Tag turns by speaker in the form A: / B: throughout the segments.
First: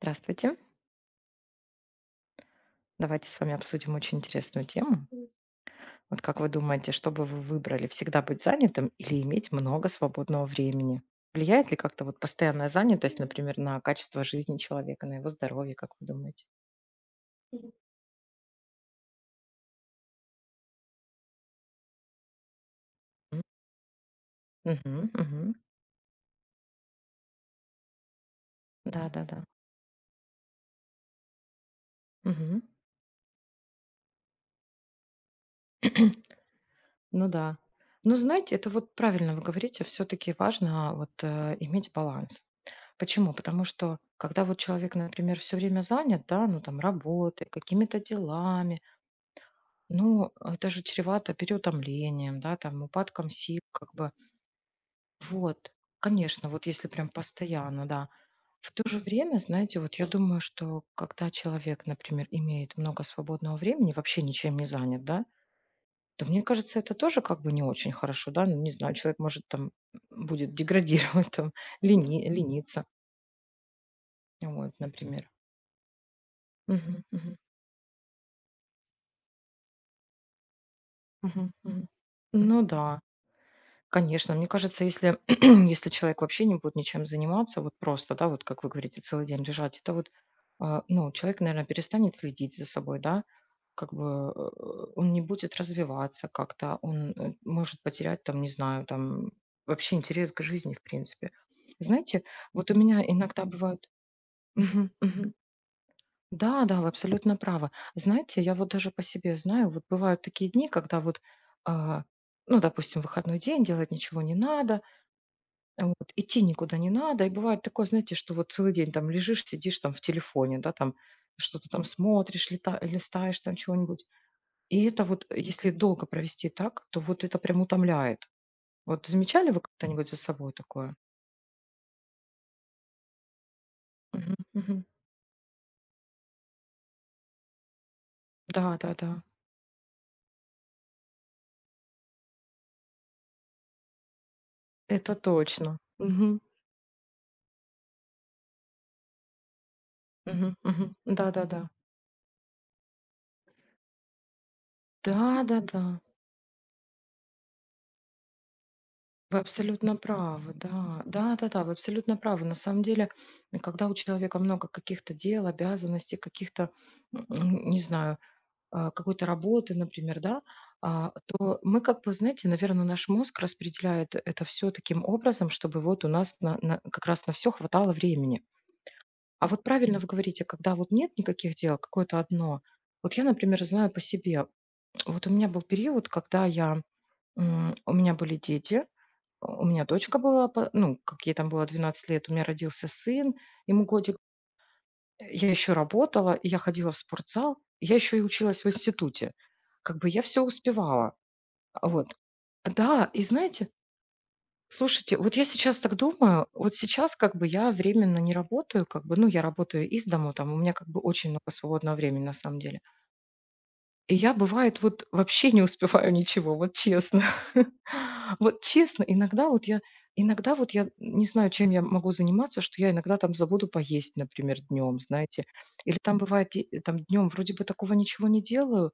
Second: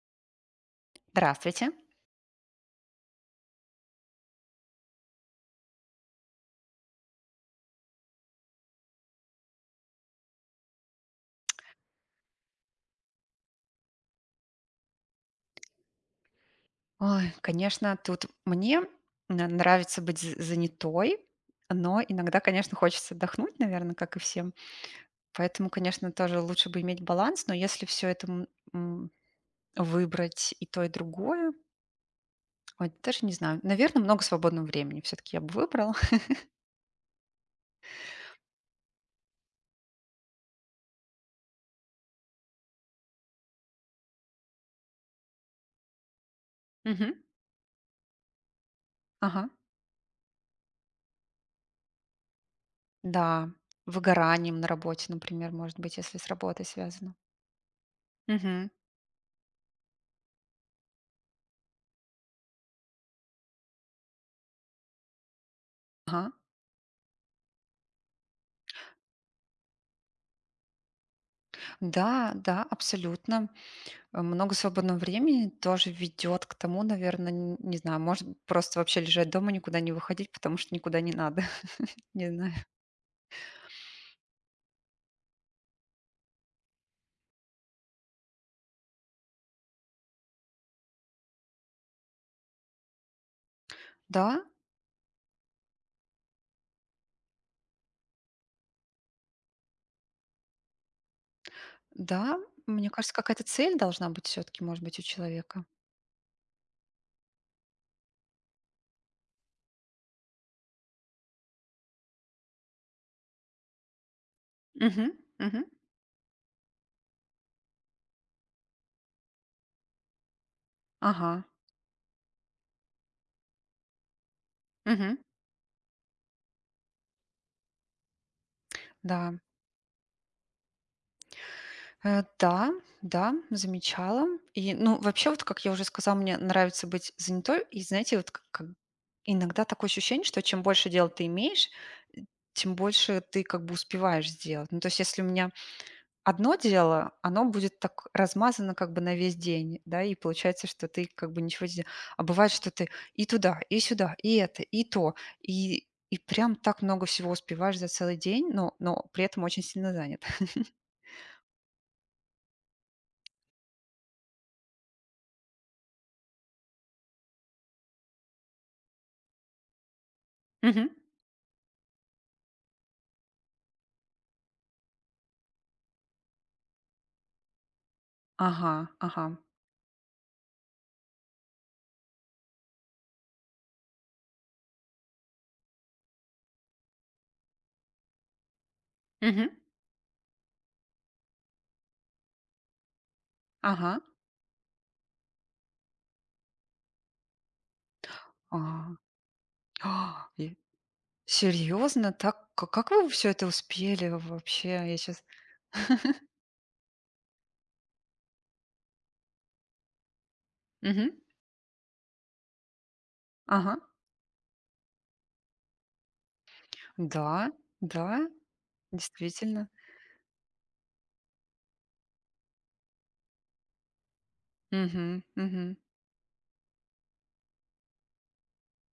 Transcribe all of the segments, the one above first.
A: Здравствуйте.
B: Здравствуйте.
A: Давайте с вами обсудим очень интересную тему. Вот как вы думаете, что бы вы выбрали: всегда быть занятым или иметь много свободного времени? Влияет ли как-то вот постоянная занятость, например, на качество жизни человека, на его здоровье, как вы думаете?
B: Ой, конечно, тут мне нравится быть занятой, но иногда, конечно, хочется
A: М.
B: отдохнуть, наверное, как и всем.
A: Мгм, мгм.
B: Поэтому, конечно, тоже лучше бы иметь баланс, но если все это
A: Да-да-да.
B: выбрать и то, и другое,
A: Мгм.
B: ой, даже не знаю. Наверное, много свободного времени все-таки я бы выбрала.
A: Ну да. Ну, знаете, это вот правильно вы говорите, все таки важно вот, иметь баланс. Почему? Потому что когда вот человек, например, все время занят, да, ну, там,
B: Мгм.
A: работой, какими-то делами.
B: Ага.
A: Ну, это же чревато переутомлением, да, там, упадком
B: Да.
A: сил, как бы.
B: Выгоранием на работе, например,
A: Вот,
B: может быть, если с
A: конечно,
B: работой
A: вот если прям
B: связано.
A: постоянно, да.
B: Мгм.
A: В то же время, знаете, вот я думаю, что когда человек, например, имеет много свободного времени, вообще ничем не занят, да, то
B: Ага.
A: мне кажется, это тоже как бы не очень хорошо, да, ну, не знаю, человек может там будет деградировать, там,
B: Да, да,
A: лениться,
B: абсолютно. Много
A: вот,
B: свободного
A: например.
B: времени тоже ведет к тому,
A: Мгм,
B: наверное,
A: мгм,
B: не знаю, может просто вообще лежать дома, никуда не выходить, потому что никуда не надо.
A: мгм, мгм.
B: Не знаю.
A: Ну да. Конечно, мне кажется, если, если человек вообще не будет ничем заниматься, вот просто, да, вот как вы говорите, целый день лежать, это вот, ну, человек, наверное, перестанет следить за собой, да, как бы
B: Да,
A: он не будет развиваться как-то, он, может потерять там, не знаю, там вообще интерес к жизни, в принципе. Знаете,
B: да,
A: вот у
B: мне
A: меня
B: кажется, какая-то
A: иногда
B: цель
A: бывают.
B: должна быть все-таки, может
A: Мгм,
B: быть, у
A: мгм.
B: человека.
A: Да, да, вы абсолютно правы. Знаете, я вот даже по себе знаю, вот бывают такие дни, когда вот, а, ну, допустим, выходной день, делать ничего не надо,
B: Мгм, мгм.
A: вот, идти никуда не надо. И бывает такое, знаете, что вот целый день там лежишь, сидишь там в телефоне, да, там
B: Ага,
A: что-то там смотришь, листаешь там чего-нибудь. И это
B: мгм.
A: вот, если долго провести так, то вот это прям утомляет. Вот
B: Да,
A: замечали вы когда-нибудь за собой такое?
B: Да, да, замечала.
A: Мгм,
B: И,
A: мгм.
B: ну, вообще, вот, как я уже сказала, мне нравится быть занятой. И, знаете, вот как
A: Да, да, да.
B: иногда такое ощущение, что чем больше дел ты имеешь, тем больше ты как бы успеваешь сделать. Ну, то есть,
A: Это
B: если у меня
A: точно. Мгм,
B: одно дело, оно будет так размазано как бы на весь день, да, и
A: мгм,
B: получается, что
A: мгм.
B: ты
A: Да,
B: как бы
A: да,
B: ничего
A: да.
B: не. А бывает, что ты и туда, и сюда, и это, и то,
A: Да, да, да.
B: и, и прям так много всего успеваешь за целый день, но при
A: Вы
B: этом очень сильно
A: абсолютно
B: занят.
A: правы, да. Да-да-да, вы абсолютно правы. На самом деле, когда у человека много каких-то дел, обязанностей, каких-то, не знаю, какой-то работы, например, да,
B: Мгм.
A: то мы как бы, знаете, наверное, наш мозг распределяет это все таким образом, чтобы вот у нас как раз на все хватало времени.
B: Ага, ага.
A: А вот правильно вы говорите, когда вот нет никаких дел, какое-то одно. Вот я, например, знаю по себе, вот у меня был период, когда я, у меня были дети,
B: Мгм.
A: у меня дочка была, по ну, как ей там было 12 лет, у меня родился сын, ему
B: Ага.
A: годик. Я еще работала, и я ходила в спортзал, и я еще и училась в институте. Как бы я все успевала. А,
B: Серьезно?
A: вот.
B: Так, как вы
A: Да, и
B: все это
A: знаете,
B: успели вообще? Я
A: слушайте,
B: сейчас.
A: вот я сейчас так думаю, вот сейчас как бы я временно не работаю, как бы, ну, я работаю из дому, там у меня как бы очень много свободного времени на самом деле.
B: Ага,
A: И я, бывает, вот вообще не успеваю ничего, вот честно.
B: да, да,
A: Вот честно, иногда вот
B: действительно.
A: я иногда вот я не знаю, чем я могу заниматься, что я иногда там забуду поесть, например, днем,
B: Угу.
A: знаете. Или там бывает, де там днем вроде бы такого ничего не делаю,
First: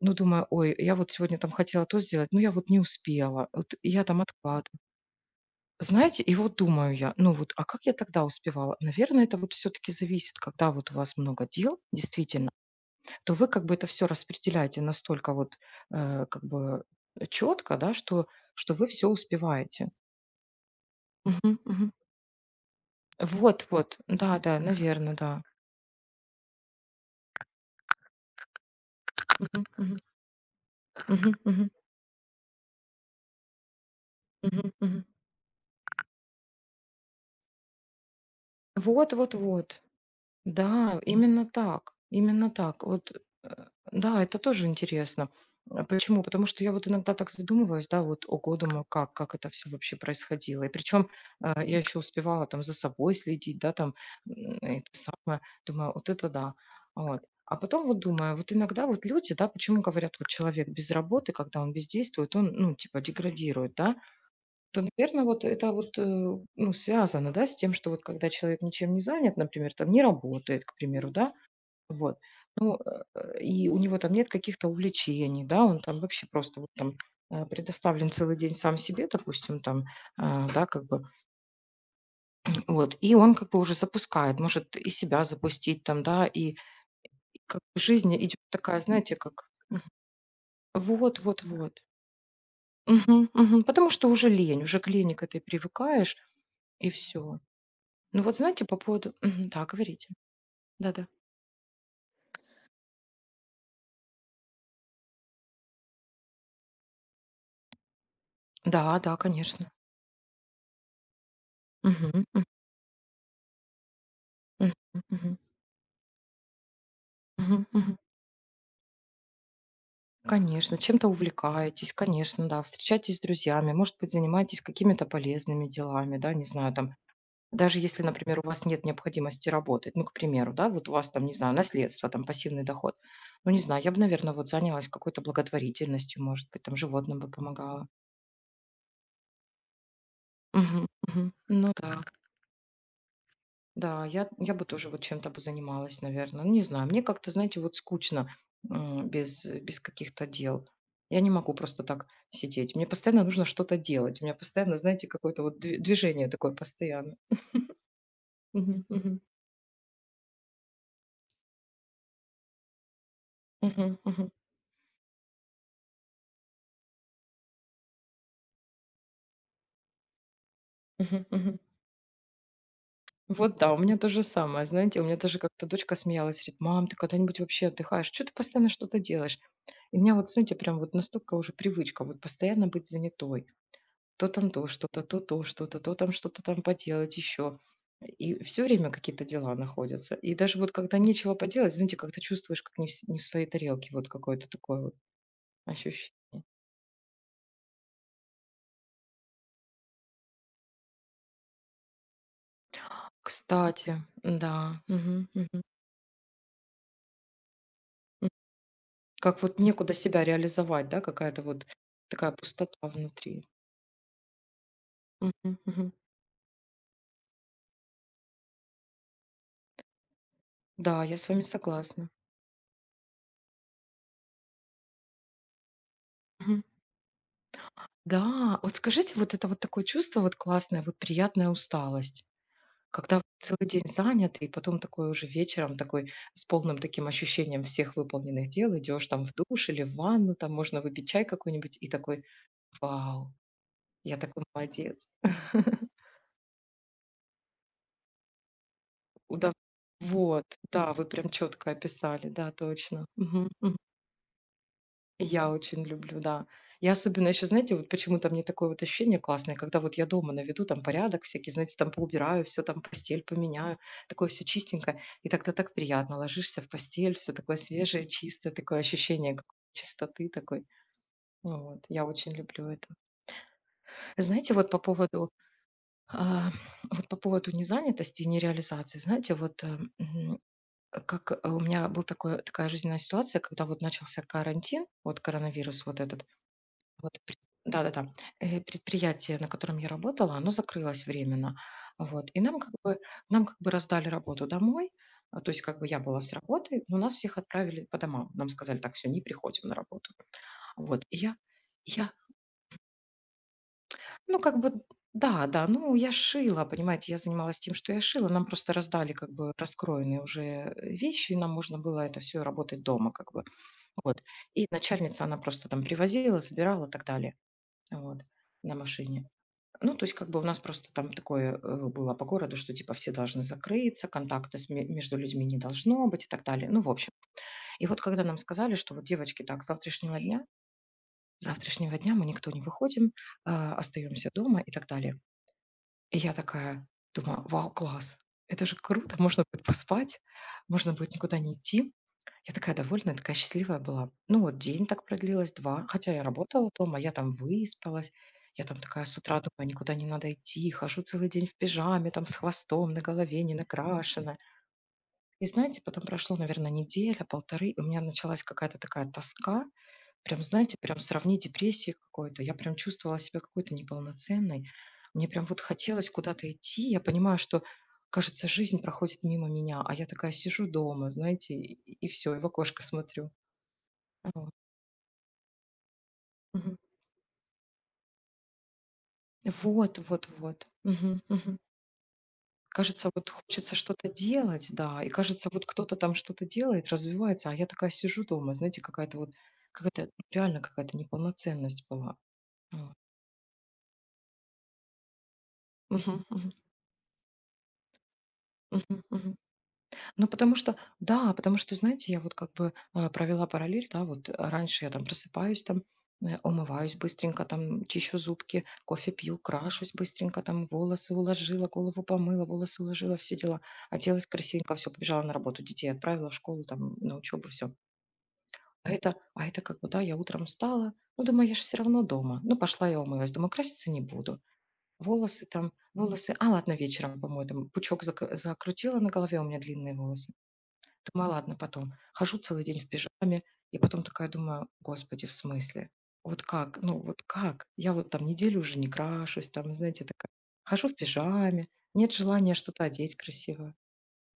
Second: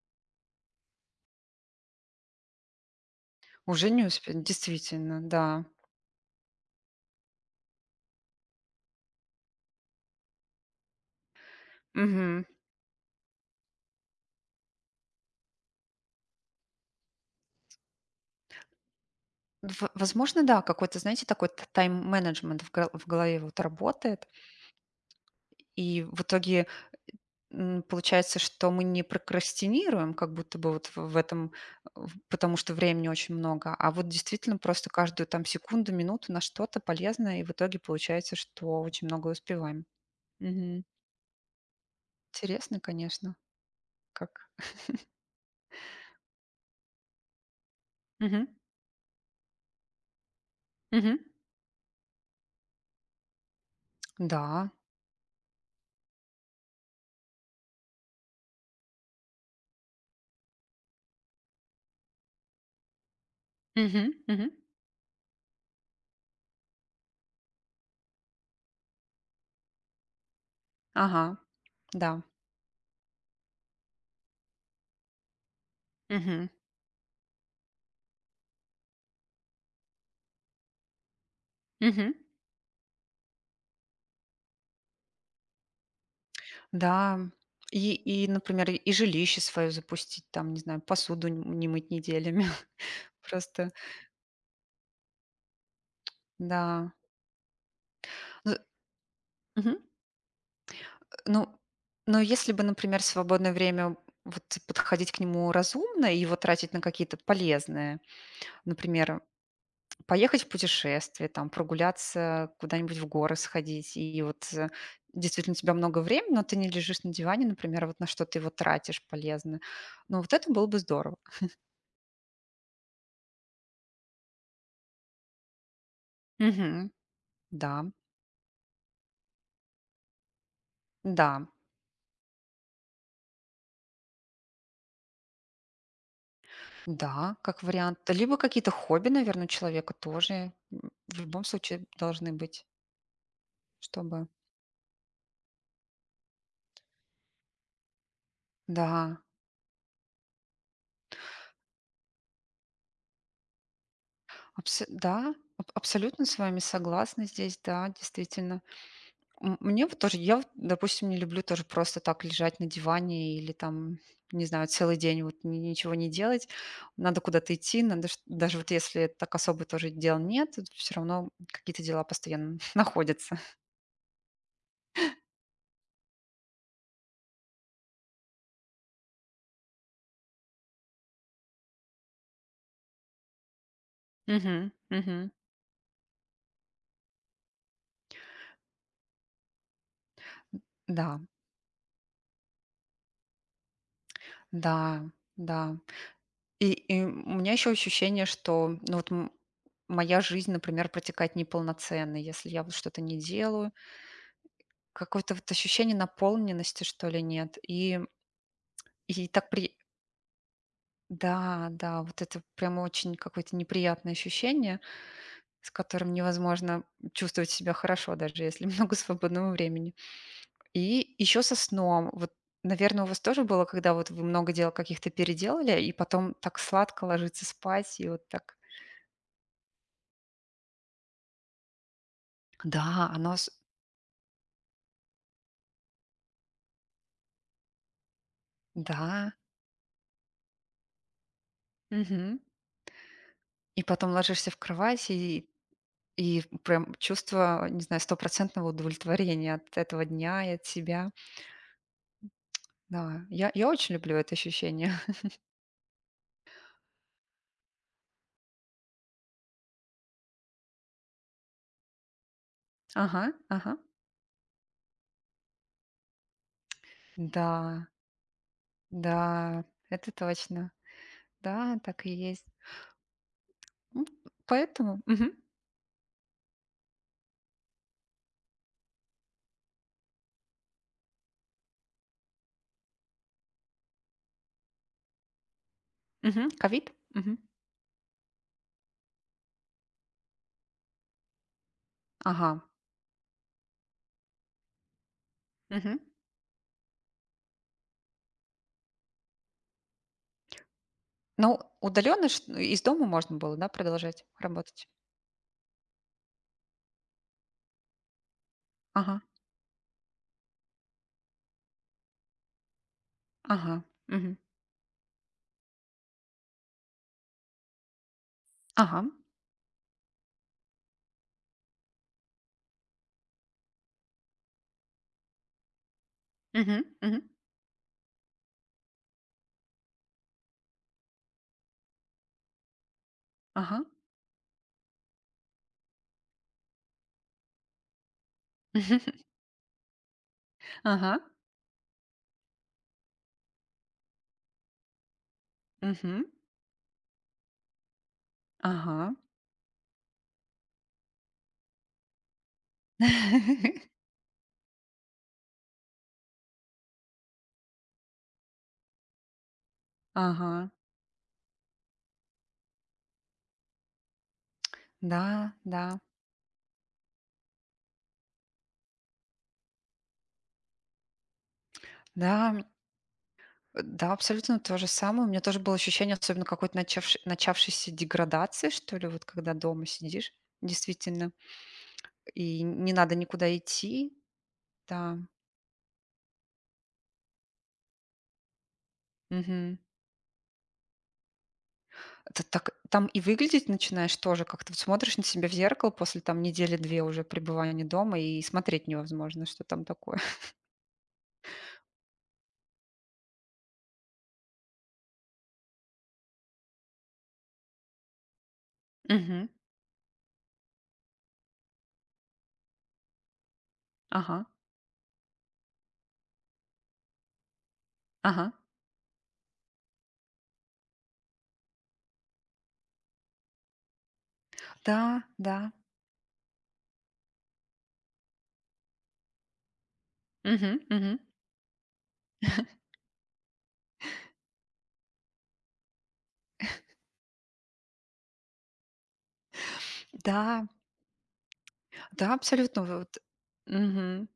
A: но думаю: "Ой, я вот сегодня там хотела то сделать, но я вот не успела". Вот
B: Уже не
A: я там
B: успе,
A: откладываю.
B: действительно, да.
A: Знаете, и вот думаю я: "Ну вот, а как я тогда успевала?" Наверное, это вот все таки зависит, когда вот у вас много дел,
B: Мгм.
A: действительно. То вы как бы это все распределяете настолько вот, как бы четко да, что вы все успеваете.
B: В возможно, да, какой-то, знаете, такой
A: Мгм,
B: т
A: мгм.
B: тайм-менеджмент в голове вот
A: Вот, вот.
B: работает,
A: Да, да, наверное да.
B: и в итоге, получается, что мы не
A: Мгм, мгм,
B: прокрастинируем, как будто бы вот в в
A: мгм,
B: этом,
A: мгм,
B: в потому что времени очень много, а вот действительно
A: мгм,
B: просто
A: мгм.
B: каждую там секунду, минуту на что-то полезное, и в итоге получается, что очень
A: Вот,
B: много
A: вот, вот.
B: успеваем. Мгм.
A: Да, именно так, именно
B: Интересно,
A: так. Вот,
B: конечно,
A: э, да, это
B: как.
A: тоже интересно. Почему? Потому что я вот иногда так задумываюсь, да, вот,
B: Мгм.
A: ого, думаю, как это все вообще происходило. И причем
B: Мгм.
A: я еще успевала там за собой следить, да, там,
B: Да.
A: это самое, думаю, вот это да. Вот. А потом вот думаю, вот иногда вот люди, да, почему говорят, вот человек без работы, когда он бездействует, он, ну, типа, деградирует, да,
B: Мгм. Мгм.
A: то, наверное, вот это вот, ну, связано, да, с тем, что вот когда человек ничем не занят, например, там не работает, к примеру,
B: Ага.
A: да, вот,
B: Да.
A: ну, и у него там нет каких-то увлечений, да, он там вообще
B: Мгм.
A: просто вот там, предоставлен целый день сам себе, допустим, там, да, как бы,
B: Мгм.
A: вот, и он как бы уже запускает, может и себя запустить там, да, и
B: Да.
A: как бы
B: И,
A: жизнь
B: и,
A: идет
B: например,
A: такая,
B: и
A: знаете,
B: жилище
A: как
B: свое запустить, там, не знаю,
A: вот,
B: посуду
A: вот,
B: не
A: вот.
B: мыть неделями.
A: Мгм, мгм.
B: Просто,
A: Потому что уже лень, уже к лени к этой привыкаешь, и
B: да.
A: все. Ну вот
B: Ну,
A: знаете, по поводу. Мгм. Да,
B: мгм.
A: говорите. Да-да.
B: Ну, но если бы, например, свободное время вот подходить к нему разумно и его тратить на какие-то полезные,
A: Да, да,
B: например,
A: конечно.
B: поехать в путешествие, там,
A: Мгм,
B: прогуляться, куда-нибудь в горы сходить, и вот
A: мгм, мгм,
B: действительно у тебя много времени, но ты не лежишь на диване,
A: мгм,
B: например,
A: мгм.
B: вот на что ты его тратишь полезно. Ну, вот это было
A: Конечно,
B: бы
A: чем-то
B: здорово.
A: увлекаетесь, конечно, да, встречаетесь с друзьями, может быть, занимаетесь какими-то полезными делами, да, не знаю,
B: Мгм.
A: там, даже
B: Да.
A: если, например, у вас нет необходимости работать, ну, к примеру, да, вот у вас там,
B: Да,
A: не знаю, наследство, там, пассивный доход, ну, не знаю, я бы, наверное, вот занялась какой-то благотворительностью, может быть, там, животным бы
B: да, как
A: помогала.
B: вариант. Либо какие-то хобби, наверное, у человека тоже
A: Мгм,
B: в
A: мгм.
B: любом
A: Ну
B: случае
A: да.
B: должны быть,
A: Да,
B: чтобы.
A: я бы тоже вот чем-то бы занималась, наверное. Не знаю, мне как-то, знаете, вот скучно,
B: Да,
A: без каких-то дел. Я не могу просто так сидеть. Мне постоянно нужно что-то делать. У меня постоянно, знаете,
B: да,
A: какое-то вот
B: абсолютно
A: движение
B: с
A: такое
B: вами
A: постоянно.
B: согласна здесь, да, действительно.
A: Мгм, мгм,
B: Мне вот тоже, я, вот, допустим, не люблю тоже просто так лежать на диване или
A: мгм,
B: там,
A: мгм,
B: не знаю, целый день вот ничего не делать. Надо куда-то идти, надо, даже вот если так особо тоже дел нет, все
A: мгм,
B: равно
A: мгм.
B: какие-то дела постоянно находятся.
A: Вот да, у меня то же самое. Знаете, у меня даже как-то дочка смеялась, говорит: "Мам, ты когда-нибудь вообще отдыхаешь? Что ты постоянно что-то делаешь?" И у меня вот, знаете, прям вот настолько уже привычка вот постоянно быть занятой. То там то
B: Мгм,
A: что-то, то
B: мгм.
A: то что-то, то там что-то там поделать еще. И все время какие-то дела находятся. И даже вот когда
B: Да.
A: нечего поделать, знаете, как-то чувствуешь, как не в своей тарелке, вот какое-то такое вот
B: Да, да.
A: ощущение.
B: И у меня еще ощущение, что ну, вот моя жизнь, например, протекает неполноценно, если я вот что-то не делаю.
A: Кстати, да, мгм,
B: Какое-то вот
A: мгм,
B: ощущение наполненности, что ли, нет. И,
A: м.
B: и
A: Как
B: так
A: вот
B: при.
A: некуда себя реализовать, да, какая-то вот
B: Да, да, вот
A: такая
B: это
A: пустота
B: прямо очень
A: внутри.
B: какое-то неприятное ощущение,
A: Мгм,
B: с
A: мгм.
B: которым невозможно чувствовать себя хорошо, даже если много свободного времени.
A: Да,
B: И
A: я с вами
B: еще со
A: согласна.
B: сном. Вот, наверное, у вас тоже было, когда вот вы много дел каких-то переделали, и потом так
A: Мгм.
B: сладко ложиться спать, и вот так.
A: Да, вот скажите, вот это вот такое чувство вот классное, вот приятная усталость.
B: Да,
A: Когда
B: оно с,
A: целый день занят, и потом такой уже вечером, такой с полным таким ощущением всех выполненных дел, идешь там в
B: да,
A: душ или в ванну, там можно выпить чай какой-нибудь, и такой,
B: мгм.
A: вау,
B: И потом
A: я такой
B: ложишься в
A: молодец.
B: кровать, и и прям чувство, не знаю, стопроцентного
A: Удов-
B: удовлетворения от этого дня
A: Вот,
B: и от
A: да, вы
B: себя.
A: прям четко описали, да, точно.
B: Да,
A: Мгм,
B: я
A: мгм.
B: очень люблю это ощущение.
A: Я очень люблю, да. Я особенно еще, знаете, вот почему-то мне такое вот ощущение классное, когда вот я дома наведу там порядок всякий, знаете, там поубираю, все там постель
B: Ага, ага.
A: поменяю, такое все чистенькое, и тогда так приятно, ложишься в постель, все такое
B: Да,
A: свежее, чистое, такое ощущение как
B: да, это
A: чистоты такой.
B: точно.
A: Ну
B: Да,
A: вот,
B: так
A: я
B: и
A: очень
B: есть.
A: люблю это.
B: М,
A: Знаете, вот по
B: поэтому мгм,
A: поводу, а, вот по поводу незанятости и нереализации, знаете, как, у меня была такая жизненная ситуация, когда вот начался карантин, вот коронавирус вот этот,
B: мгм. Ковид?
A: вот,
B: Мгм.
A: пред да-да-да. Предприятие, на котором я работала, оно закрылось временно. Вот, и
B: Ага,
A: нам как бы раздали работу домой. А, то есть как бы
B: мгм.
A: я была с работы, но нас всех отправили по домам. Нам сказали: "Так, все не приходим на работу". Вот, и я
B: Ну,
A: я,
B: удаленно из дома можно было, да, продолжать
A: ну, как бы
B: работать?
A: да-да, ну, я шила, понимаете, я занималась тем, что я шила. Нам просто раздали
B: Ага,
A: как бы раскроенные уже, вещи, и нам можно было это все работать дома как бы.
B: ага,
A: Вот,
B: мгм.
A: и начальница, она просто там привозила, забирала и так далее. Вот. На
B: Ага,
A: машине. Ну, то есть как бы у нас просто там такое, было по городу, что типа все должны закрыться, контакта между людьми не должно быть и так далее.
B: мгм,
A: Ну, в общем.
B: мгм.
A: И вот когда нам сказали, что вот девочки, так, с завтрашнего дня мы никто не выходим,
B: Ага.
A: остаемся дома и так далее. И я такая думаю, вау, класс, это же круто, можно будет поспать, можно будет
B: Ага.
A: никуда не идти. Я такая довольная, такая счастливая была. Ну вот день так продлилось, два, хотя я
B: Мгм.
A: работала дома, я там выспалась. Я там такая
B: Ага.
A: с утра думаю, никуда не надо идти, хожу целый день в пижаме, там с хвостом на голове, не накрашена. И знаете, потом прошло, наверное, неделя, полторы, и у меня началась какая-то такая тоска, прям,
B: Ага.
A: знаете, прям сравни депрессии какой-то. Я прям чувствовала себя какой-то неполноценной. Мне прям
B: Да,
A: вот
B: да.
A: хотелось куда-то идти. Я понимаю, что кажется, жизнь проходит мимо меня, а я такая сижу дома, знаете, и все, и в
B: Да,
A: окошко смотрю.
B: да,
A: Вот.
B: абсолютно то же самое. У меня тоже было ощущение, особенно какой-то
A: Мгм.
B: начавши начавшейся деградации, что ли, вот когда дома
A: Вот, вот,
B: сидишь,
A: вот. Мгм,
B: действительно,
A: мгм.
B: и не
A: Кажется,
B: надо
A: вот
B: никуда
A: хочется что-то
B: идти.
A: делать, да, и
B: Да.
A: кажется, вот кто-то там что-то делает, развивается, а я такая сижу дома, знаете, какая-то вот,
B: Мгм.
A: какая-то реально какая-то неполноценность была.
B: Это так
A: Вот.
B: там и выглядеть начинаешь тоже как-то. Вот смотришь на себя в зеркало после
A: Мгм,
B: там
A: мгм,
B: недели-две уже пребывания дома, и смотреть
A: мгм, мгм.
B: невозможно, что там такое.
A: Ну, потому что, да, потому что, знаете, я вот как бы, провела параллель, да, вот, раньше я там просыпаюсь, там, умываюсь быстренько, там чищу зубки, кофе пью,
B: Мгм.
A: крашусь быстренько, там волосы уложила, голову помыла, волосы уложила, все дела, оделась
B: Ага.
A: красивенько, все, побежала на работу, детей отправила в школу, там, на учебу, все.
B: Ага.
A: А это как бы, да, я утром встала, ну, думаю, я же все равно дома. Ну, пошла я умылась, думаю, краситься не буду.
B: Да,
A: Волосы
B: да.
A: там, волосы, а ладно, вечером помою, там пучок закрутила на голове, у меня длинные волосы.
B: Мгм, мгм.
A: Думаю, ладно, потом. Хожу целый день в пижаме, и потом такая думаю: "Господи, в смысле? Вот как? Ну вот как? Я вот там неделю уже не крашусь, там, знаете, такая,
B: Да,
A: хожу в пижаме, нет
B: да,
A: желания
B: абсолютно.
A: что-то одеть
B: Вот,
A: красиво".
B: мгм.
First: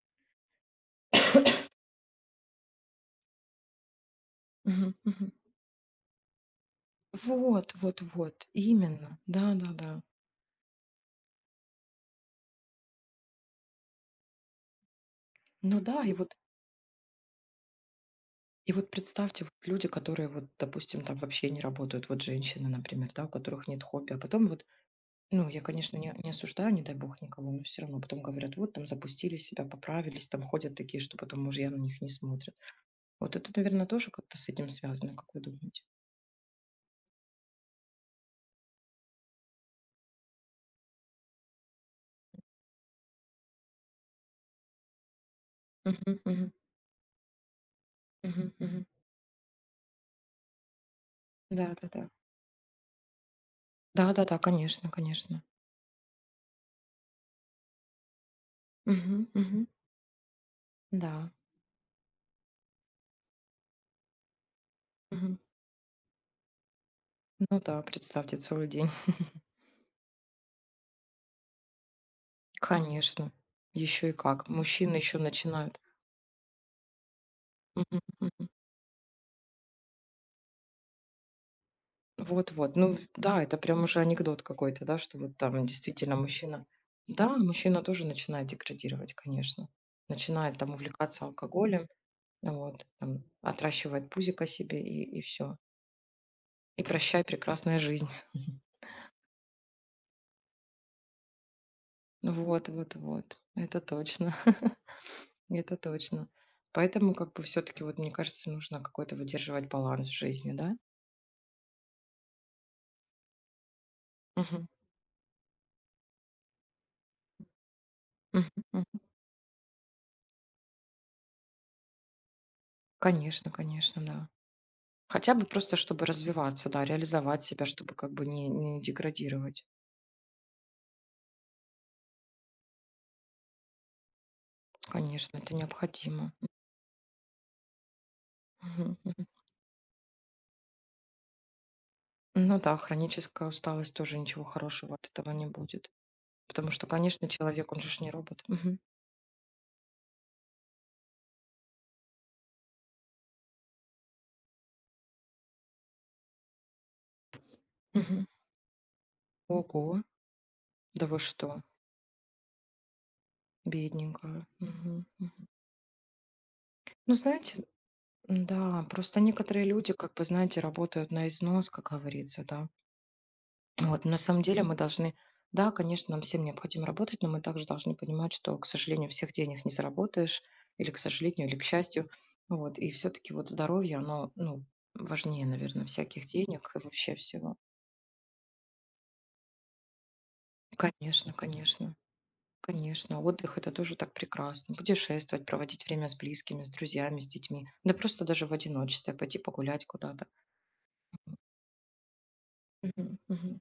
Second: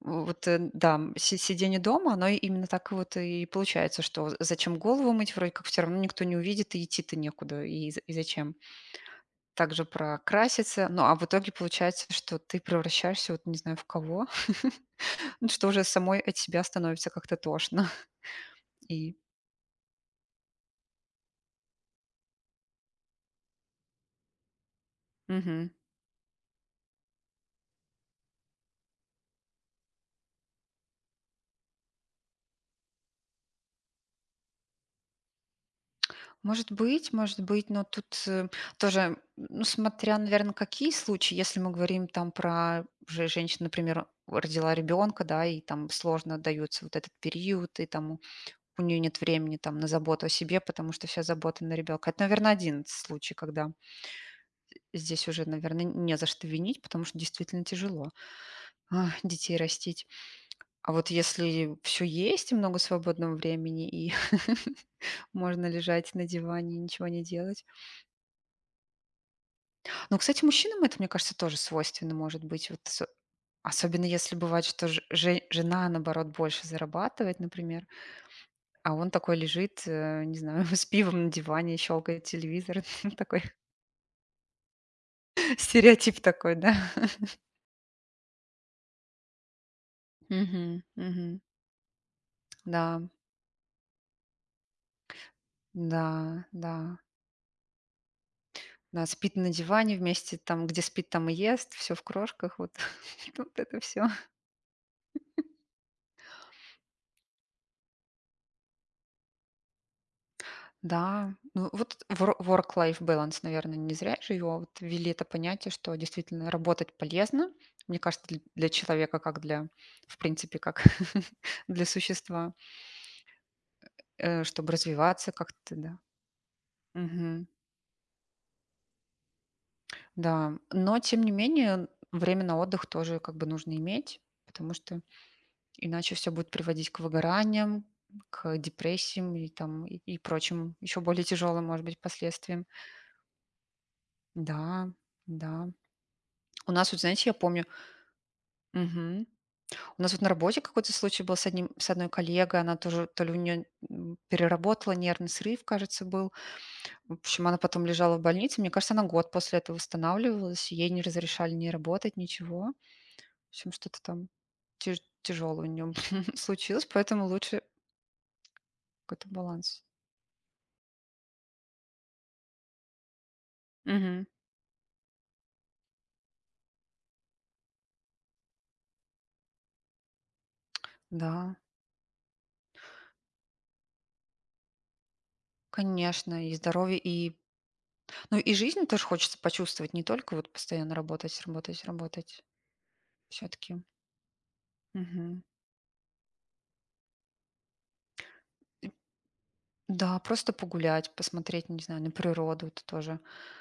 B: Вот, да, си сидение дома, оно и именно так вот и получается, что зачем
A: Мгм,
B: голову
A: мгм.
B: мыть, вроде как все равно никто не увидит, и идти-то некуда,
A: Вот,
B: и,
A: вот,
B: и
A: вот,
B: зачем.
A: именно,
B: Также
A: да-да-да.
B: прокраситься, ну а в итоге получается, что ты превращаешься вот не знаю в кого, ну, что
A: Ну
B: уже
A: да, и
B: самой от
A: вот
B: себя становится как-то тошно.
A: и вот
B: И,
A: представьте, вот люди, которые вот, допустим, там вообще не работают, вот женщины, например, да, у которых нет хобби, а потом вот. Ну, я,
B: мгм.
A: конечно, не осуждаю, не дай бог, никого, но все равно потом говорят: "Вот там запустили себя, поправились", там ходят такие, что потом мужья на них не смотрят. Вот это, наверное, тоже как-то с этим связано, как вы думаете?
B: Может быть, но тут, тоже, ну, смотря, наверное, какие случаи. Если мы говорим там про же женщину, например, родила ребенка, да, и там
A: Мгм,
B: сложно
A: мгм,
B: даётся вот этот период, и там
A: мгм,
B: у
A: мгм.
B: нее нет времени там на заботу о себе, потому что вся забота на
A: Да-да-да.
B: ребенка. Это, наверное, один случай, когда
A: Да-да-да, конечно,
B: здесь
A: конечно.
B: уже, наверное, не за что винить, потому что действительно тяжело,
A: Мгм,
B: детей
A: мгм.
B: растить. А вот
A: Да.
B: если все есть и много свободного времени, и
A: Мгм.
B: можно лежать на диване и ничего не
A: Ну
B: делать.
A: да, представьте целый день.
B: Ну, кстати, мужчинам это, мне кажется, тоже свойственно может быть. Вот
A: Конечно.
B: особенно
A: Еще и
B: если
A: как.
B: бывает, что
A: Мужчины
B: ж-
A: еще
B: же-
A: начинают.
B: жена, наоборот, больше зарабатывает, например,
A: Мгм, мгм.
B: а он такой лежит, не знаю, с пивом на диване, щелкает
A: Вот-вот.
B: телевизор.
A: Ну
B: Ну, такой
A: да, это прям уже анекдот какой-то, да, что вот там действительно
B: стереотип такой,
A: мужчина.
B: да.
A: Да, мужчина тоже начинает деградировать, конечно. Начинает там
B: Мгм,
A: увлекаться
B: мгм.
A: алкоголем, вот,
B: Да,
A: там, отращивает пузико себе и все.
B: да, да.
A: И прощай, прекрасная жизнь.
B: Да, спит на диване вместе, там, где спит, там и ест, все в крошках,
A: Вот,
B: вот,
A: вот, вот.
B: вот это
A: Это
B: все.
A: точно. Это точно. Поэтому, как бы, все-таки, вот, мне кажется, нужно какой-то выдерживать баланс в жизни, да?
B: Да, ну вот work-life balance, наверное, не зря же его
A: Мгм.
B: вот ввели это понятие, что действительно работать полезно, мне кажется, для,
A: Мгм.
B: для
A: Мгм.
B: человека, как для, в принципе, как для существа,
A: Конечно, конечно, да.
B: чтобы развиваться
A: Хотя бы
B: как-то,
A: просто,
B: да.
A: чтобы развиваться, да, реализовать
B: Мгм.
A: себя, чтобы как бы не деградировать.
B: Да, но тем не менее время на отдых тоже как бы нужно иметь, потому что
A: Конечно, это
B: иначе все
A: необходимо.
B: будет приводить к выгораниям, к
A: Мгм, мгм.
B: депрессиям и там и прочим еще более тяжелым, может быть,
A: Ну
B: последствиям.
A: да, хроническая усталость тоже ничего
B: Да,
A: хорошего от этого не
B: да.
A: будет. Потому
B: У
A: что,
B: нас, вот, знаете,
A: конечно,
B: я помню.
A: человек, он же ж не робот. Мгм,
B: Мгм. У нас вот на работе какой-то случай был с одним, с одной коллегой, она тоже, то ли у нее переработала нервный срыв, кажется, был. В общем, она потом лежала в
A: мгм.
B: больнице. Мне кажется, она год после этого
A: Ого,
B: восстанавливалась, и ей не
A: да вы
B: разрешали
A: что,
B: не работать, ничего. В общем, что-то там
A: бедненькая. Мгм, мгм.
B: тяжелое у нее случилось,
A: Ну,
B: поэтому лучше
A: знаете, да, просто
B: какой-то
A: некоторые
B: баланс.
A: люди, как бы, знаете, работают на износ, как говорится, да. Вот, на
B: Мгм.
A: самом деле мы должны, да, конечно, нам всем необходимо работать, но мы также должны понимать, что, к сожалению, всех денег не заработаешь, или к сожалению,
B: Да,
A: или к счастью. Вот, и все-таки вот здоровье, оно, ну, важнее, наверное, всяких
B: конечно, и
A: денег и
B: здоровье,
A: вообще
B: и.
A: всего.
B: Ну, и жизнь тоже хочется почувствовать, не только вот постоянно
A: Конечно,
B: работать, работать,
A: конечно,
B: работать.
A: конечно. Отдых– это
B: Все-таки.
A: тоже так прекрасно. Путешествовать, проводить время с близкими, с друзьями, с детьми. Да просто даже в одиночестве пойти погулять
B: Да,
A: куда-то.
B: просто погулять, посмотреть, не знаю, на природу, это тоже
A: Мгм, мгм.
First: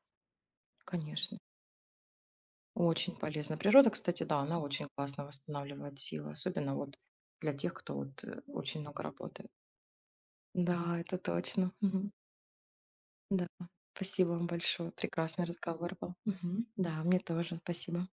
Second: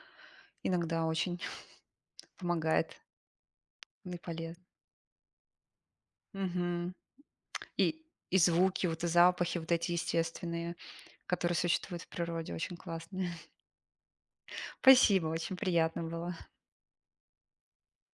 B: иногда
A: Конечно.
B: очень помогает
A: Очень полезно. Природа,
B: и
A: кстати, да, она
B: полезно.
A: очень классно восстанавливает силы, особенно
B: Мгм.
A: вот для тех, кто
B: И,
A: вот,
B: и
A: очень
B: звуки,
A: много
B: вот и
A: работает.
B: запахи вот эти естественные,
A: Да, это
B: которые
A: точно.
B: существуют в
A: Мгм.
B: природе, очень классные.
A: Да. Спасибо вам большое.
B: Спасибо,
A: Прекрасный
B: очень
A: разговор
B: приятно
A: был.
B: было.
A: Мгм. Да, мне тоже. Спасибо.